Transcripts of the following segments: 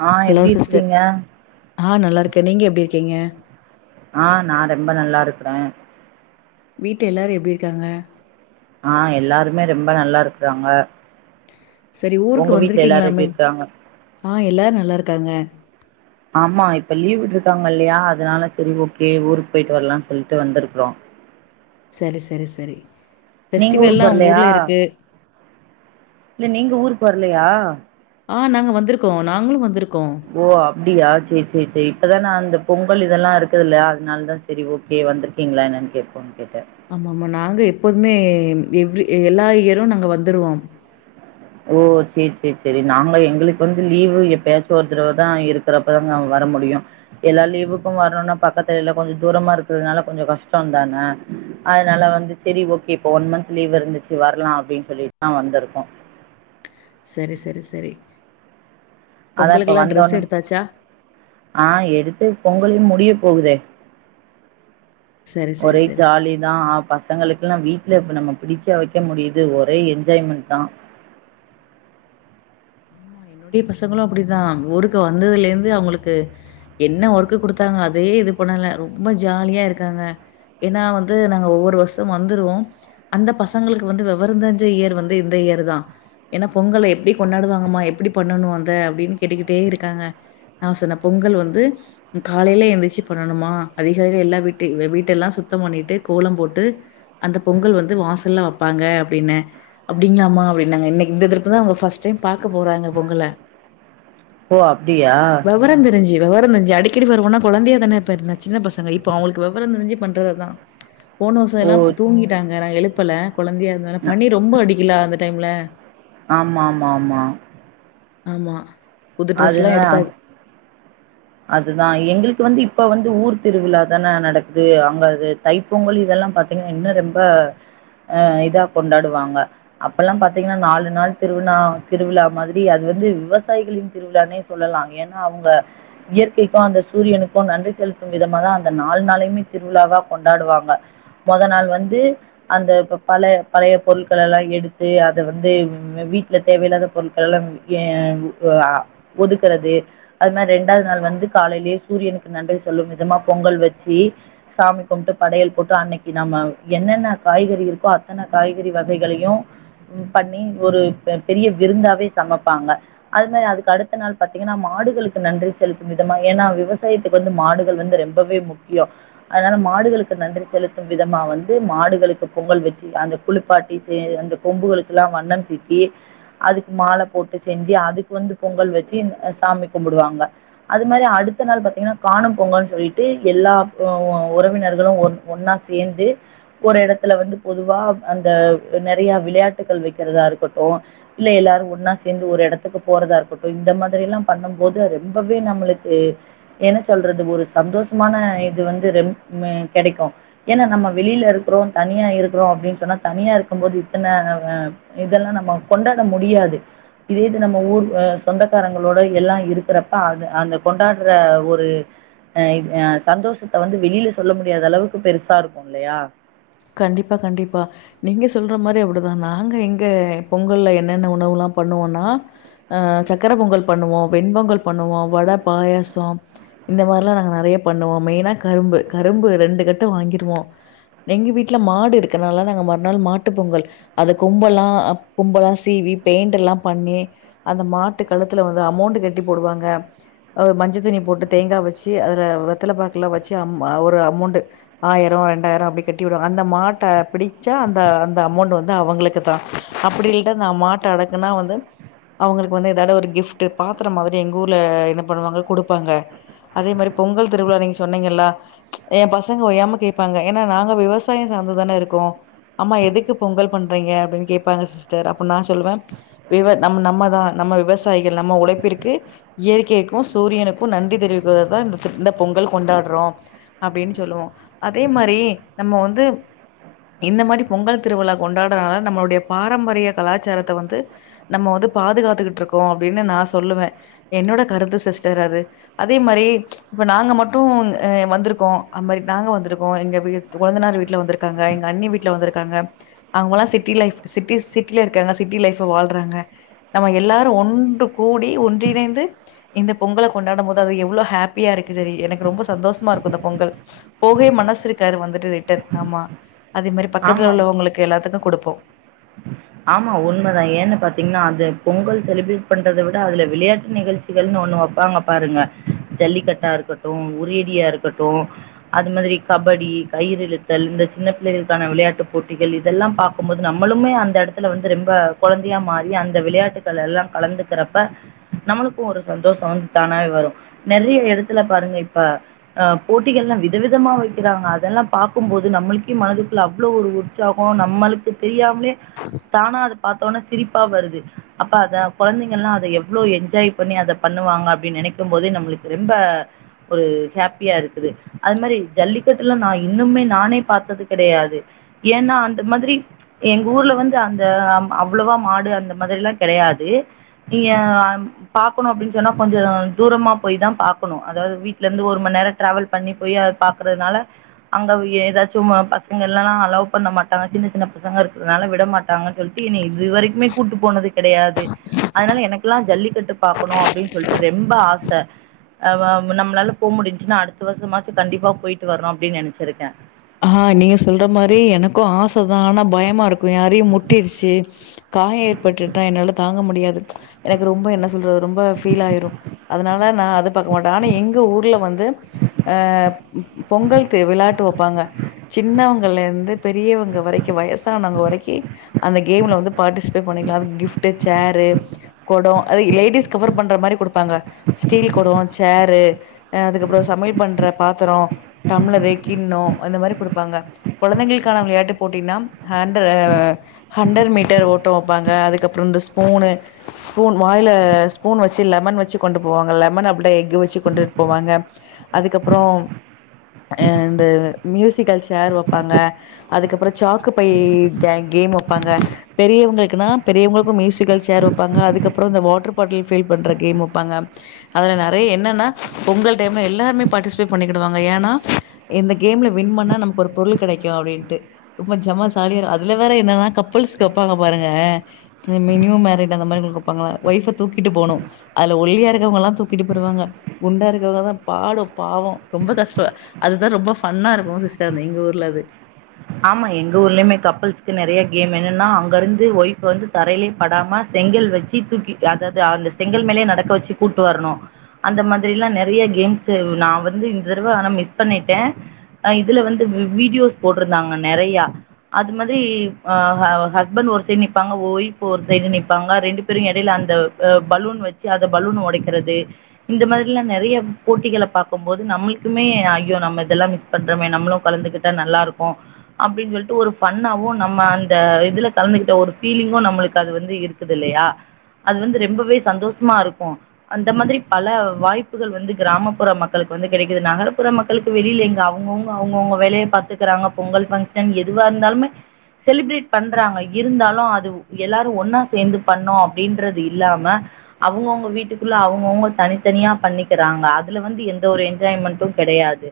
ஆ hello எப்படி sister இருக்கிறீங்க? ஆ நல்லா இருக்கே நீங்க எப்டி இருக்கீங்க ஆ நா ரொம்ப நல்லா இருக்கிறே வீட்ல எல்லாரு எப்டி இருக்காங்க ஆ எல்லாருமே ரொம்ப நல்லா இருக்குறாங்க சரி ஊருக்கு உங்க வீட்ல எல்லாரு வந்திருக்கீங்களாமே எப்டி இருக்காங்க ஆ எல்லாரு நல்லாருக்காங்க ஆமா இப்ப லீவ் விட்டுட்டாங்க இல்லையா அதனால சரி ஓகே ஊருக்கு போயிட்டு வரலான்னு சொல்லிட்டு வந்திருக்குறோ சரி சரி சரி நீங்க ஃபெஸ்டிவல்லா ஊருக்கு உங்க வரலையா? ஊர்ல இருக்கு இல்ல நீங்க ஊருக்கு வரலையா ஆ நாங்க வந்திருக்கோ நாங்களு வந்திருக்கோ ஓ அப்டியா சேரி சேரி சேரி இப்பதா நான் அந்த பொங்கல் இதெல்லா இருக்குது இல்ல அதுனாலதா செரி ஓகே வந்திருக்கீங்களா என்னான் கேப்போன்னு கேட்டே ஆமா ஆமா நாங்க எப்போதுமே எவ்ரி எல்லா இயரும் நாங்க வந்துருவோ ஓ சேரி சேரி சேரி நாங்க எங்களுக்கு வந்து லீவு எப்பயாச்சு ஒரு தடவை தா இருக்கிறப்பதாங்க வர முடியு எல்லா லீவுக்கு வரணுனா பக்கத்துல இல்ல கொஞ்ச தூரமா இருக்கிறதுனால கொஞ்ச கஷ்டந்தானே அதனால வந்து சேரி ஓகே இப்ப ஒன் மந்த் லீவ் இருந்துச்சு வரலா அப்டின்னு சொல்லிட்டுதா வந்திருக்கோ செரி செரி செரி அதான் இப்போ பொங்கலுக்கெல்லா ட்ரெஸ் வந்தோனே எடுத்தாச்சா ஆ எடுத்து பொங்கலுயு முடிய போகுதே சரி சரி ஒரே சரி சரி ஜாலி தா அ பசங்களுக்குல்லா வீட்ல இப்ப நம்ம பிடிச்சா வைக்க முடியுது ஒரே என்ஜாய்மெண்ட் தா ஆமா என்னுடைய பசங்களு அப்படிதா ஊருக்கு வந்ததுலருந்து அவங்களுக்கு என்ன ஒர்க்கு குடுத்தாங்க அதே இது பண்ணல ரொம்ப ஜாலியா இருக்காங்க ஏன்னா வந்து நாங்க ஒவ்வொரு வருஷமு வந்துருவோ அந்த பசங்களுக்கு வந்து வெவரம் தெரிஞ்ச இயர் வந்து இந்த இயர் தா ஏன்னா பொங்கல எப்டி கொண்டாடுவாங்கம்மா எப்டி பண்ணணு அந்த அப்டின்னு கேட்டுக்கிட்டே இருக்காங்க நா சொன்னே பொங்கல் வந்து காலையில எந்திருச்சி பண்ணணுமா அதிகாலையில எல்லா வீட்டு வீட்ட எல்லா சுத்தம் பண்ணிட்டு கோலம் போட்டு அந்த பொங்கல் வந்து வாசல்ல வெப்பாங்க அப்டின்னே அப்படிங்களமா அப்படின்னாங்க இன்னைக்கு இந்த திரப்பு தா அவங்க அஃபஸ்ட் டைம் பாக்க போறாங்க பொங்கல ஓ அப்டியா விவர தெரிஞ்சு விவர தெரிஞ்சு அடிக்கடி வருவோன்னா குழந்தையா தானே அப்போ இருந்தா சின்ன பசங்க இப்ப அவுங்களுக்கு விவர தெரிஞ்சு பண்றது அதா போன வருச ஓ! எல்லா தூங்கிட்டாங்க நா எழுப்பல குழந்தையா இருந்தனால ந பனி ரொம்ப அடிக்குல அந்த டைம்ல ஆமா ஆமா ஆமா ஆமா புது ட்ரெஸ் எல்லா எடுத்தா அதுதா எங்களுக்கு வந்து இப்ப வந்து ஊர் திருவிழா தானே நடக்குது அங்க அது தைப்பொங்கல் இதெல்லா பாத்தீங்கன்னா இன்னு ரொம்ப அ இதா கொண்டாடுவாங்க அப்ப எல்லா பாத்தீங்கன்னா நாலு நாள் திருவினா திருவிழா மாதிரி அது வந்து விவசாயிகளின் திருவிழானே சொல்லலாம் ஏன்னா அவுங்க இயற்கைக்கு அந்த சூரியனுக்கு நன்றி செலுத்தும் விதமா தா அந்த நாலு நாளையுமே திருவிழாவா கொண்டாடுவாங்க முத நாள் வந்து அந்த பழ பழைய பொருட்கள் எல்லா எடுத்து அதை வந்து வீட்ல தேவையில்லாத பொருட்கள் எல்லா ஏ ஆ ஒதுக்குறது அது மாரி ரெண் டாது நாள் வந்து காலையிலே சூரியனுக்கு நன்றி சொல்லும் விதமா பொங்கல் வச்சி சாமி கும்ட்டு படையல் போட்டு அன்னைக்கு நம்ம என்னென்ன காய்கறி இருக்கோ அத்தன காய்கறி வகைகளையு ம் பண்ணி ஒரு பெரிய விருந்தாவே சமைப்பாங்க அது மாரி அதுக்கு அடுத்த நாள் பாத்தீங்கன்னா மாடுகளுக்கு நன்றி செலுத்து விதமா ஏன்னா விவசாயத்துக்கு வந்து மாடுகள் வந்து ரெம்பவே முக்யோ அதனால மாடுகளுக்கு நன்றி செலுத்தும் விதமா வந்து மாடுகளுக்கு பொங்கல் வெச்சு அந்த குளிப்பாட்டிட்டு அந்த கொம்புகளுக்குல்லா வண்ணம் தீட்டி அதுக் மால போட்டு செஞ்சு அதுக்கு வந்து பொங்கல் வெச்சு அ சாமி கும்பிடுவாங்க அது மாரி அடுத்த நாள் பாத்தீங்கனா காணும் பொங்கல்ன் சொல்லிட்டு எல்லா ஒ உறவினர்களு ஒன் ஒன்னா சேந்து ஒரு எடத்துல வந்து பொதுவா அந்த நெறைய விளையாட்டுகள் வெக்கறதா இருக்கட்டு இல்ல எல்லாரு ஒன்னா சேந்து ஒரு எடத்துக் போறதா இருக்கட்டு இந்த மாத்ரில்லா பண்ணும் போது அது ரொம்பவே நம்ளுக்கு என்ன சொல்றது ஒரு சந்தோஷமான இது வந்து ரெம்ப் கெடைக்கு ஏன்னா நம்ம வெளியில இருக்கிறோ தனியா இருக்கிறோ அப்டின் சொன்னா தனியா இருக்கும்போது இத்தன இதெல்லா நாம கொண்டாட முடியாது இதே இது நம்ம ஊர் ஆ சொந்தக்காரங்களோட எல்லா இருக்கறப் அ அது அந்த கொண்டாட்ற ஒரு ஆ சந்தோஷத்த வந்து வெளியில சொல்ல முடியாதளவுக் பெருசா இருக்கு இல்லயா கண்டிப்பா கண்டிப்பா நீங்க சொல்ற மாரி அப்டிதா நாங்க எங்க பொங்கல்ல என்னென்ன உணவுலா பண்ணுவோனா ஆ சக்கர பொங்கல் பண்ணுவோ வெண்பொங்கல் பண்ணுவோ வட பாயாசோ இந்த மாரிலா நாங்க நெறைய பண்ணுவோ மெயினா கரும்பு கரும்பு ரெண்டு கட்ட வாங்கிருவோ எங்க வீட்ல மாடு இருக்கிறனால நாங்க மறுநாள் மாட்டு பொங்கல் அத கும்பல்லா கும்பல்லா சீவி பெயிண்ட் எல்லா பண்ணி அந்த மாட்டு கழுத்துல வந்து அமௌண்ட் கட்டி போடுவாங்க அ மஞ்ச துணி போட்டு தேங்கா வெச்சு அதில வெத்தல பாக்கெலா வெச்சு அம் ஒரு அமௌண்டு ஆயரோ ரெண்டாயரோ அப்டி கட்டி. விடுவோ அந்த மாட்ட பிடிச்சா அந்த அந்த அமௌண்ட் வந்து அவுங்களுக்கு தா அப்டி இல்ல நா மாட் ட்ட அடக்குனா வந்து அவுங்குளுக் வந்து இதாட ஒரு கிஃப்ட்டு பாத்தரமாவது எங்க ஊர்ல என்ன பண்ணுவாங்க குடுப்பாங்க அதே மாரி பொங்கல் திருவிழா நீங் சொன்னீங்கள்ள ஏ பசங்க ஒயாம கேட்பாங்க ஏன்னா நாங் க விவசாயோ சாந்துதானே இருக்கு அம்மா எதுக்கு பொங்கல் பண்றீங்க அப்டின் கேட்பாங்க சிஸ்டர் அப்ப நா சொல்லுவே விவ நம் நம்மதா நம்ம விவசாயிகள் நம்ம உழைப்பிற்கு இயற்கைக்கு சூரியனுக்கு நன்றி தெரிவிக்கர்ததா இந்த இந்த பொங்கல் கொண்டாட்றோ அப்டின் சொல்லுவோ அதே மாரி நம்ம வந்து இந்த மாரி பொங்கல் திருவிழா கொண்டாட்றனால நம்ளோடைய பாரம்பரிய கலாச்சாரத்த வந்து நம்ம வந்து பாதுகாத்துக்கிட்ருக்கோ அப்டினு நா சொல்லுவே என்னோட கருத்து சிஸ்டர் அது அதே மாரி இப்ப நாங்க மட்டு அ வந்துருக்கோ அது மாரி நாங்க வந்துருக்கோ எங்க கொழந்தனார் வீட்ல வந்துருக்காங்க எங்க அண்ணி வீட்ல வந்துருக்காங்க அவுங்கலா சிட்டி லைஃப் சிட்டிஸ் சிட்டியில இருக்காங்க சிட்டி லைஃப்ஃப வாழ்றாங்க நாம எல்லாரு ஒன்று கூடி ஒன்றிணைந்து இந்த பொங்கல கொண்டாட போது அது எவ்ளோ ஹாப்பிய இருக்கு சேரி எனக் ரொம்ப சந்தோஷமா இருக்கு இந்த பொங்கல் போகவே மனசு இருக்காரு வந்துட்டு ரிட்டன் ஆமா அதே மாரி பக்கத்துல ஆமாம். உள்ளவங்களுக்கு எல்லாத்துக்கு குடுப்போ ஆமா உண்மதா ஏன்னு பாத்தீங்கன்னா அது பொங்கல் செலிப்ரேட் பண்றத விட அதுல விளையாட்டு நிகழ்ச் சிகள்னு ஒண்ணு வெப்பாங்க பாருங்க ஜல்லிக்கட்டா இருக்கட்டு உரியடியா இருக்கட்டு அது மாத்ரி கபடி கையிரிலுத்தல் இந்த சின்ன பிள்ளைகளுக்கான விளையாட்டுப் போட்டிகள் இதெல்லா பாக் க்கும்போது நம்முளுமே அந்த எடத்துல வந்து ரொம்ப கொழந்தையா மாறி அந்த விளையாட்டுகள் எல்லா கலந்துக்கிறப்ப நம்மளுக்கு ஒரு சந்தோஷம் வந்து தானாவே வரும் நிறைய எடத்துல பாருங்க இப்ப அ போட்டிகள் எல்லா விதவிதமா வக்கிறாங்க அதெல்லா பாக்கும்போது நம்மள்க்கே மனதுக்குள்ள அவ்ளோ ஒரு தியாகம் நம்மள்க்கு தெரியாமலே தானா அது பாத்த உட்னே சிரிப்பா வருது அப்ப அத கொழந்தைங்க எல்லா அதை எவ்ளோ என்ஜாய் பண்ணி அதை பண்ணுவாங்க அப்படின்னு நினைக்கும் போதே நம்மளுக்கு ரெம்ப ஒரு ஹாப்பியா இருக்குது அது மாறி ஜல்லிக்கட்டுலா நா இன்னுமே நானே பாத்தது கெடையாது ஏன்னா அந்த மாதிரி எங்க ஊர்ல வந்து அந் த அவ்வளவா மாடு அந்த மாதிரில்லா கெடையாது நீ ஏ பாக்கணு அப்படின்னு சொன்னா கொஞ்சோ தூரமா போய் தா பாக்கணும் அதாவது வீட்ல இருந்து ஒரு மண் நேரம் ட்ராவல் பண்ணி போயி அது பாக்குறதுனால அங்க ஏதாச்சும் பசங்க எல்லான்னா அலோவ் பண்ண மாட்டாங்க சின்ன சின்ன பசங்க இருக்கறனால விடமாட் டாங்கன்னு சொல்ட்டு என்னய இது வரைக்குமே கூட்டு போனது கெடையாது அதனால எனக்கெல்லா ஜல்லிக்கட்டு பாக்கணு அப்படின்னு சொல்ட்டு ரெம்ப ஆச அ வ நம்மளால போ முடிஞ்சின்னா அடுத்த வருஷமாச்சு கண்டிப்பா போயிட்டு வரோ அப்டின்னு நெனைச்சிருக்கே ஆ நீங்க சொல்ற மாறி எனக்கும் ஆச தா ஆனா பயமா இருக்கும் யாரையு முட்டிருச்சு காயம் ஏற்பட்டுட்டா என்னால தாங்க முடியாது எனக்கு ரொம்ப என்ன சொல்றது ரொம்ப ஃபீல் ஆயிரு அதனால நா அத பாக்க மாட்டே ஆனா எங்க ஊர்ல வந்து அ பொங்கல்க்கு விளாட்டு வெப்பாங்க சின்னவங்கள்ல இருந்து பெரியவங்க வரைக்கி வயசானவங்க வரைக்கி அந்த கேம்ல வந்து பாட்டிசிபேட் பண்ணிக்கலா அதும் கிஃப்ட் சேரு கோடம் அது லேடிஸ் கவர் பண்ற மாறி குடுப்பாங்க ஸ்டீல் கோடம் சேரு அ அதுக்கப்பறோ சமையல் பண்ற பாத்தரோ டம்ளரு கிண்ணம் அந்த மாறி குடுப்பாங்க கொழந்தைகளுக்கான விளையாட்டுப் போட்டின்னா ஆண்ட்ரு ஹண்ரட் மீட்டர் ஓட்டம் வெப்பாங்க அதுக்கப்பறோ இந்த ஸ்பூனு ஸ்பூன் வாயில ஸ்பூன் வச்சு லெமன் வச்சு கொண்டு போவாங்க லெமன் அப்ட எக்கு வச்சு கொண்டுட்டு போவாங்க அதுக்கப்றோ அ இந்த மியூசிக்கல் சேர் வெப்பாங்க அதுக்கப்றோ சாக்கு பை கே கேம் வெப்பாங்க பெரியவங்களுக்குனா பெரியவங்களுக்கு மியூசிக்கல் சேர் வெப்பாங்க அதுக்கப்பறோ இந்த வாட்டர் பாட்டில் ஃபீல் பண்ற கேம் வெப்பாங்க அதுல நறைய என்னன்னா பொங்கல் டைம்ல எல்லாருமே பாட்டிசிபேட் பண்ணிகிடுவாங்க ஏன்னா இந்த கேம்ல வின் பண்ணா நமக்கு ஒரு பொருள் கிடைக்கு அப்படின்ட்டு ரொம்ப ஜமா சாலியா இருக்கு அதுல வேற என்னன்னா கப்புள்ஸ்க்கு வெப்பாங்க பாருங்க இந்த மினிமம் மேரிட் அந்த மாதிரி இருப்பாங்கல்ல ஒய்ஃப்ப தூக்கி போணு அதுல ஒல்லியா இருக்கவங்ககெல்லா தூக்கிட்டு போயிருவாங்க குண்டா இருக்கவங்க தா பாடு பாவோ ரொம்ப கஷ்டம் அதுதா ரொம்ப ஃபன்னா இருக்கும் சிஸ்டர் எங்க ஊர்ல அது ஆமா எங்க ஊர்லயுமே கப்பள்ஸ்க்கு நிறைய கேம் என்னன்னா அங்க இருந்து ஒய்ஃப் வந்து தரையிலயே படாம செங்கல் வச் சு தூக்கி அதாவது அந்த செங்கல் மேலயே நடக்க வச்சி கூப்ட்டு வரணு அந்த மாதிரி எல்லா நெறைய கேம்ஸ் நா வந்து இந்த தடவ ஆனா மிஸ் பண்ணிட்டே அ இதுல வந்து வீடியோஸ் போட்ருந்தாங்க நறையா அது மாதிரி ஆ ஹஸ்பண்ட் ஒரு சைடு நிப்பாங்க ஓய்ஃப் ஒரு சைடு நிப்பாங்க ரெண்டு பேரும் இடையில அந்த அ பலூன் வச்சி அத பலூன் உடைக்கிறது இந்த மாறில்லா நறைய போட்டிகள பாக்கும் போது நம்மளுக்குமே ஐய்யோ நம்ம இதெல்லா மிஸ் பண்றமே நம்மளும் கலந்துகிட்டா நல்லா இருக்கும் அப்டின்னு சொல்ட்டு ஒரு ஃபன்னாவும் நம்ம அந்த இதுல கலந்துகிட்ட ஒரு ஃபீலிங்கும் நம்மளுக்கு அது வந்து இருக்குது இல்லையா அது வந்து ரொம்பவே சந்தோஷமா இருக்கு அந்த மாதிரி பல வாய்ப்புகள் வந்து கிராமப்புற மக்களுக்கு வந்து கெடைக்குது நகர்புற மக் களுக்கு வெளியிலங்க அவுங்கவுங்க அவுங்கவுங்க வேலைய பாத்துக்கறாங்க பொங்கல் ஃபங்க்ஷன் எதுவா இருந்தாலுமே செலிப்ரேட் பண்றாங்க இருந்தாலு அது எல்லாரு ஒன்னா சேந்து பண்ணோ அப்டின்றது இல்லாம அவுங்கவுங்க வீட்டுக்குள்ள அவுங்கவுங்கள் தனித்தனியா பண்ணிக்கிறாங்க அதுல வந்து எந்த ஒரு என்ஜாய்மெண்ட்டு கெடையாது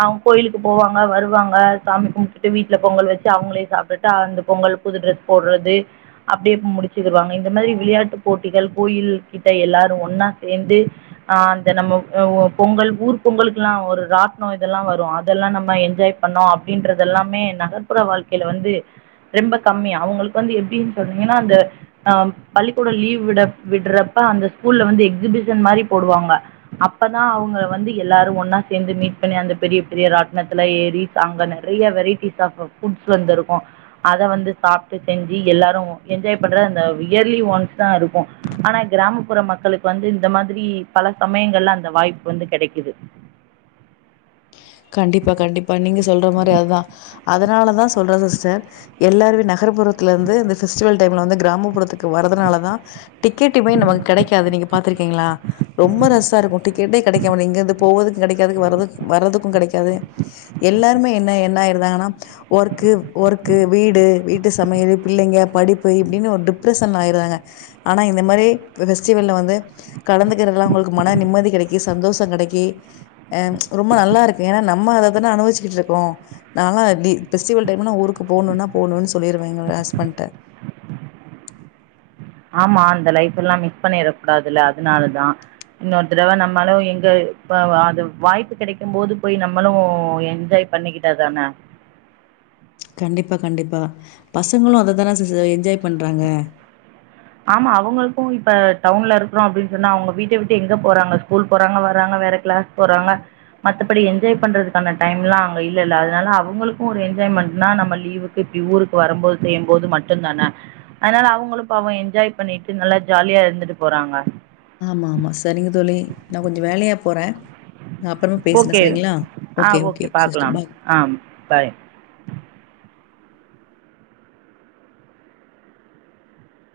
அவுங்க கோயிலுக்கு போவாங்க வருவாங்க சாமி கும்டுட்டு வீட்ல பொங்கல் வச்சி அவுங்களே சாப்ட்டுட்டு அந்த பொங்கல் புது ட்ரெஸ் போட்றது அப்டியேப்ப முடிச்சிக்குவாங்க இந்த மாரி விளையாட்டு போட்டிகள் கோயில் கிட்ட எல்லாரு ஒன்னா சேந்து ஆ அந்த நம்ம ஆ பொங்கல் ஊர் பொங்கலுக்கெல்லா ஒரு ராட்னோ இதெல்லா வரு அதெல்லா நம்ம என்ஜாய் பண்ணோ அப்டின்றது எல்லாமே நகர்ப்புற வாழ்க்கையில வந்து ரொம்ப கம்மி அவுங்களுக்கு வந்து எப்டின்னு சொன்னிங்கன்னா அந்த ஆ பள்ளிக்கூடோ லீவ் விட விடுறப்ப அந்த ஸ்கூல்ல வந்து எக்ஸிமிஷன் மாரி போடுவாங்க அப்பதா அவுங்க வந்து எல்லாரு ஒன்னா சேந்து மீட் பண்ணி அந்த பெரிய பெரிய ராட்னத்துல ஏறி சாங்கன நறைய வெரைட்டிஸ் ஆஃப் புட்ஸ் வந்து இருக்கு அத வந்து சாப்ட்டு செஞ்சி எல்லாரு என்ஜாய் பண்றது அந்த இயர்லி ஒன்ஸ் தா இருக்கு ஆனா கிராமப்புற மக்களுக்கு வந்து இந்த மாதிரி பல சமயங்கள்ல அந்த வாய்ப்பு வந்து கெடைக்குது கண்டிப்பா கண்டிப்பா நீங்க சொல்ற மாரி அதுதான அதனாலதா சொல்ற சிஸ்டர் எல்லாருமே நகர்புறத்துலருந்து இந்த ஃபெஸ்டிவல் டைம்ல வந்து கிராமப்புறத்துக்கு வர்றதுனால தா டிக்கெட்டுமே நமக்கு கெடைக்காது நீங்க பாத்துருக்கீங்களா ரொம்ப ரஸ்ஸா இருக்கு டிக்கெட்டே கெடைக்காம இங்கேருந்து போவதுக்கோ கெடைக்காது வரது வரதுக்கு கெடைக்காது எல்லாருமே என்ன என்ன ஆயிருதாங்கன்னா ஒர்க்கு ஒர்க்கு வீடு வீட்டு சமையலு பிள்ளைங்க படிப்பு இப்டின்னு ஒரு டிப்ரஷன்ல ஆயிர்றாங்க ஆனா இந்த மாரி ஃபெஸ்டிவல்ல வந்து கலந்துக்கிறதுல அவுங்களுக்கு மன நிம்மதி கெடைக்கி சந்தோஷோ கெடைக்கி ஆ ரொம்ப நல்லா இருக் ஏன்னா நம்ம அத தான அனுபவிச்சிட்டு இருக்கோ நா லா அப்டி ஃபெஸ்டிவல் டைம் நா ஊருக்கு போணுன்னா போணுன்னு சொல்லிருவ எங்க ஹஸ்பண்டட்ட ஆமா அந்த லைஃப் எல்லா மிஸ் பண்ணிடக் கூடாதுல்ல அதனாலதா இன்னொரு தரவ நம்மளோ எங்க இப்ப அது வாய்ப்பு கெடைக்கும் போது போய் நம்மளு என்ஜாய் பண்ணிக்கிட்டா தான கண்டிப்பா கண்டிப்பா பசங்களு அத தான சிஸ் என்ஜாய் பண்றாங்க ஆமா அவங்களுக்கு இப்ப டவுன்ல இருக்கிறோ அப்டின்னு சொன்னா அவுங்க வீட்ட விட்டு எங்க போறாங்க ஸ்கூல் போறாங்க வராங்க வேற கிளாஸ் போறாங்க மத்தபடி என்ஜாய் பண்றதுக்கான டைம்லா அங்க இல்லல்ல அதனால அவுங்களுக்கு ஒரு என்ஜாய்மெண்ட்னா நம்ம லீவு க்கு இப்டி ஊருக்கு வரும்போது செய்யும்போது மட்டுந்தான அதனால அவுங்களு ஃபாலோ என் ஜாய் பண்ணிட்டு நல்லா ஜாலியா இருந்துட்டு போறாங்க ஆமா ஆமா சரிங்க தோழி நா கொஞ்சோ வேலையா போற நா அப்பறமா பேசுற ஓகே சரிங்களா ஆ ஓகே ஓகே சிஸ்டர் பார்க்கலாம் பா ஆ பாய்